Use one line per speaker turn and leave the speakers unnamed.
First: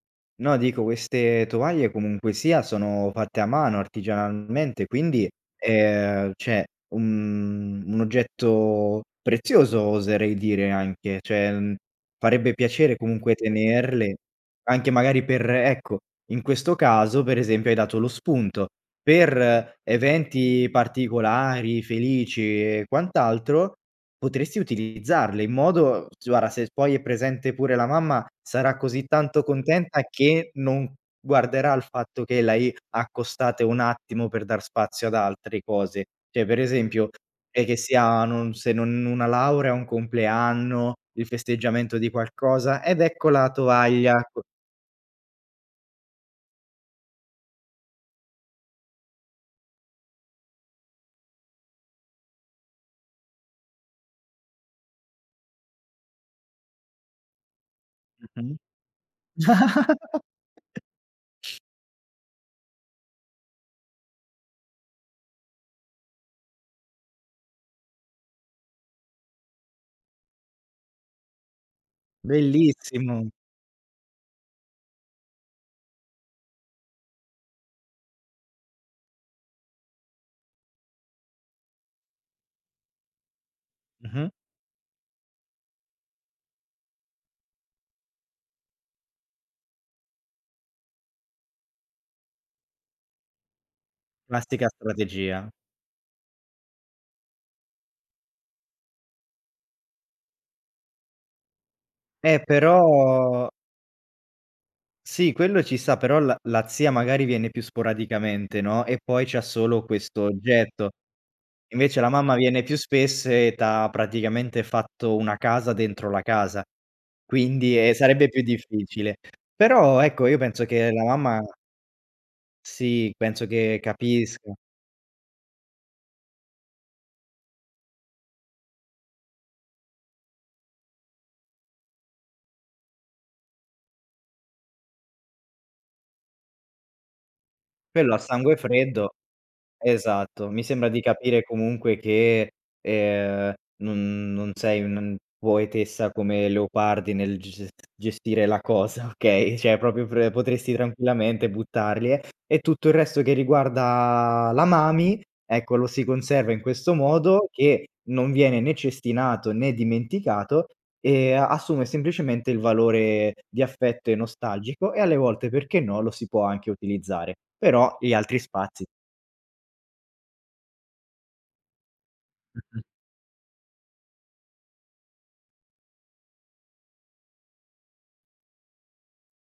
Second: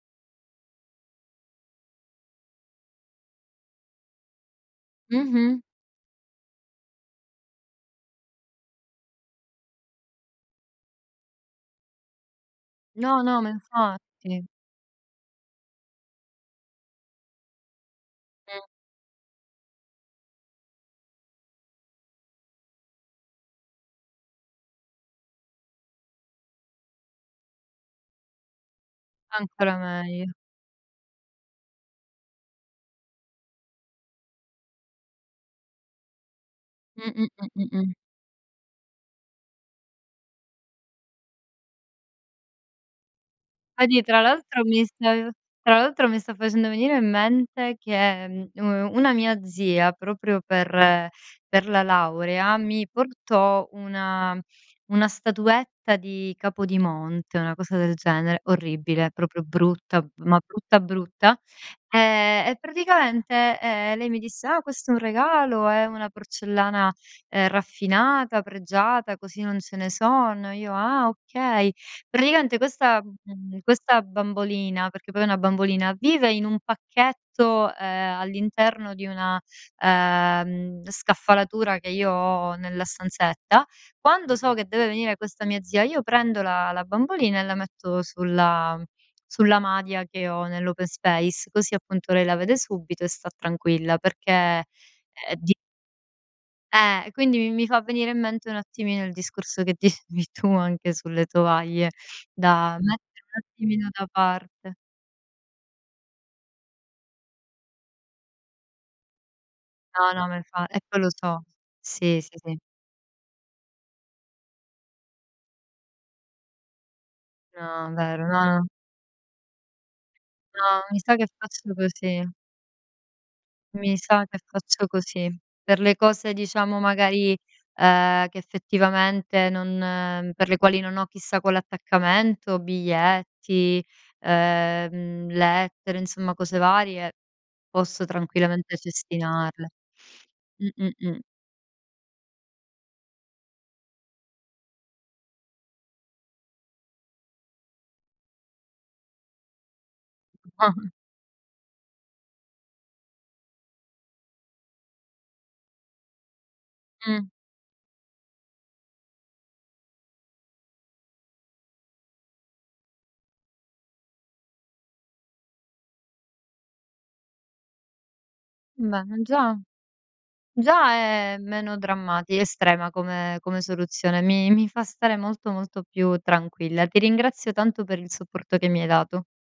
No, dico queste tovaglie comunque sia sono fatte a mano artigianalmente, quindi,
Mh-mh.
ehm, cioè un un oggetto prezioso oserei dire anche, cioè, mhmm, farebbe piacere
No,
comunque
no, ma
tenerle
infatti.
anche magari per ecco, in questo caso, per esempio, hai dato lo
Mh.
spunto: per eventi particolari, felici e quant'altro, potresti utilizzarle in modo s guarda, se poi è presente pure la mamma, sarà così tanto
Ancora
contenta
meglio.
che non guarderà al fatto che l'hai accostate un attimo per dar spazio ad altre cose. Cioè, per esempio, è che
Mh-mh-mh-mh-mh.
sia non se non una laurea, un compleanno, il festeggiamento di qualcosa: "Ed ecco la
Vedi, tra
tovaglia co"
l'altro mi sta ehm, tra l'altro mi sta facendo venire in mente che, mhmm, uhm, una mia zia, proprio per per la laurea, mi portò una una statuetta di Capodimonte, una cosa del genere:
Mh-mh.
orribile, proprio brutta, ma brutta brutta. Ehm, e praticamente, ehm, lei mi disse: "Ah, questo è un regalo, è una porcellana, ehm, raffinata, pregiata, così non ce ne sono." Io: "Ah, okay." Praticamente questa
Bellissimo.
mhmm, questa bambolina, perché poi è una bambolina, vive in un pacchetto, ehm, all'interno di una, ehm, scaffalatura che io ho nella stanzetta,
Mh-mh.
quando so che deve venire questa mia zia, io prendo la la bambolina e la metto sulla sulla madia che ho nell' open space, così appunto lei la vede subito e sta tranquilla, perché è
Classica strategia.
di Eh, e quindi mi mi fa venire in mente un attimino il discorso che dicevi tu, anche sulle tovaglie
Eh,
da mettere un
però
attimino da parte.
Sì quello ci sta, però la la zia magari viene più sporadicamente, no, e poi c'ha solo
No,
questo
no, ma infa e
oggetto.
poi lo so.
Invece la
Sì, sì,
mamma
sì.
viene più spesso e t'ha praticamente fatto una casa dentro la casa, quindi, ehm,
No, vero.
sarebbe più
No, no.
difficile. Però ecco, io penso
No,
che
mi
la
sa che
mamma
faccio così.
Sì, penso che
Mi sa che
capisca.
faccio così. Per le cose diciamo magari, ehm, che effettivamente non per le quali non ho chissà quell'attaccamento, biglietti, ehm, lettere, insomma cose varie, posso
Quello a sangue
tranquillamente
freddo
cestinarle.
esatto, mi sembra di
Mh-mh-mh.
capire comunque che, ehm, non non sei un poetessa come Leopardi nel ges es gestire la cosa, okay, cioè proprio pre potresti tranquillamente buttarle. E tutto il resto che riguarda la mami, ecco lo si conserva in questo
Mh.
modo che non viene né cestinato né dimenticato, ehm, assume semplicemente il valore di affetto e nostalgico e alle volte, perché no, lo si può anche utilizzare. Però gli altri spazi
Bene, già già è meno drammatica,
Mh-mh.
estrema come come soluzione. Mi mi fa stare molto, molto più tranquilla. Ti ringrazio tanto per il supporto che mi hai dato.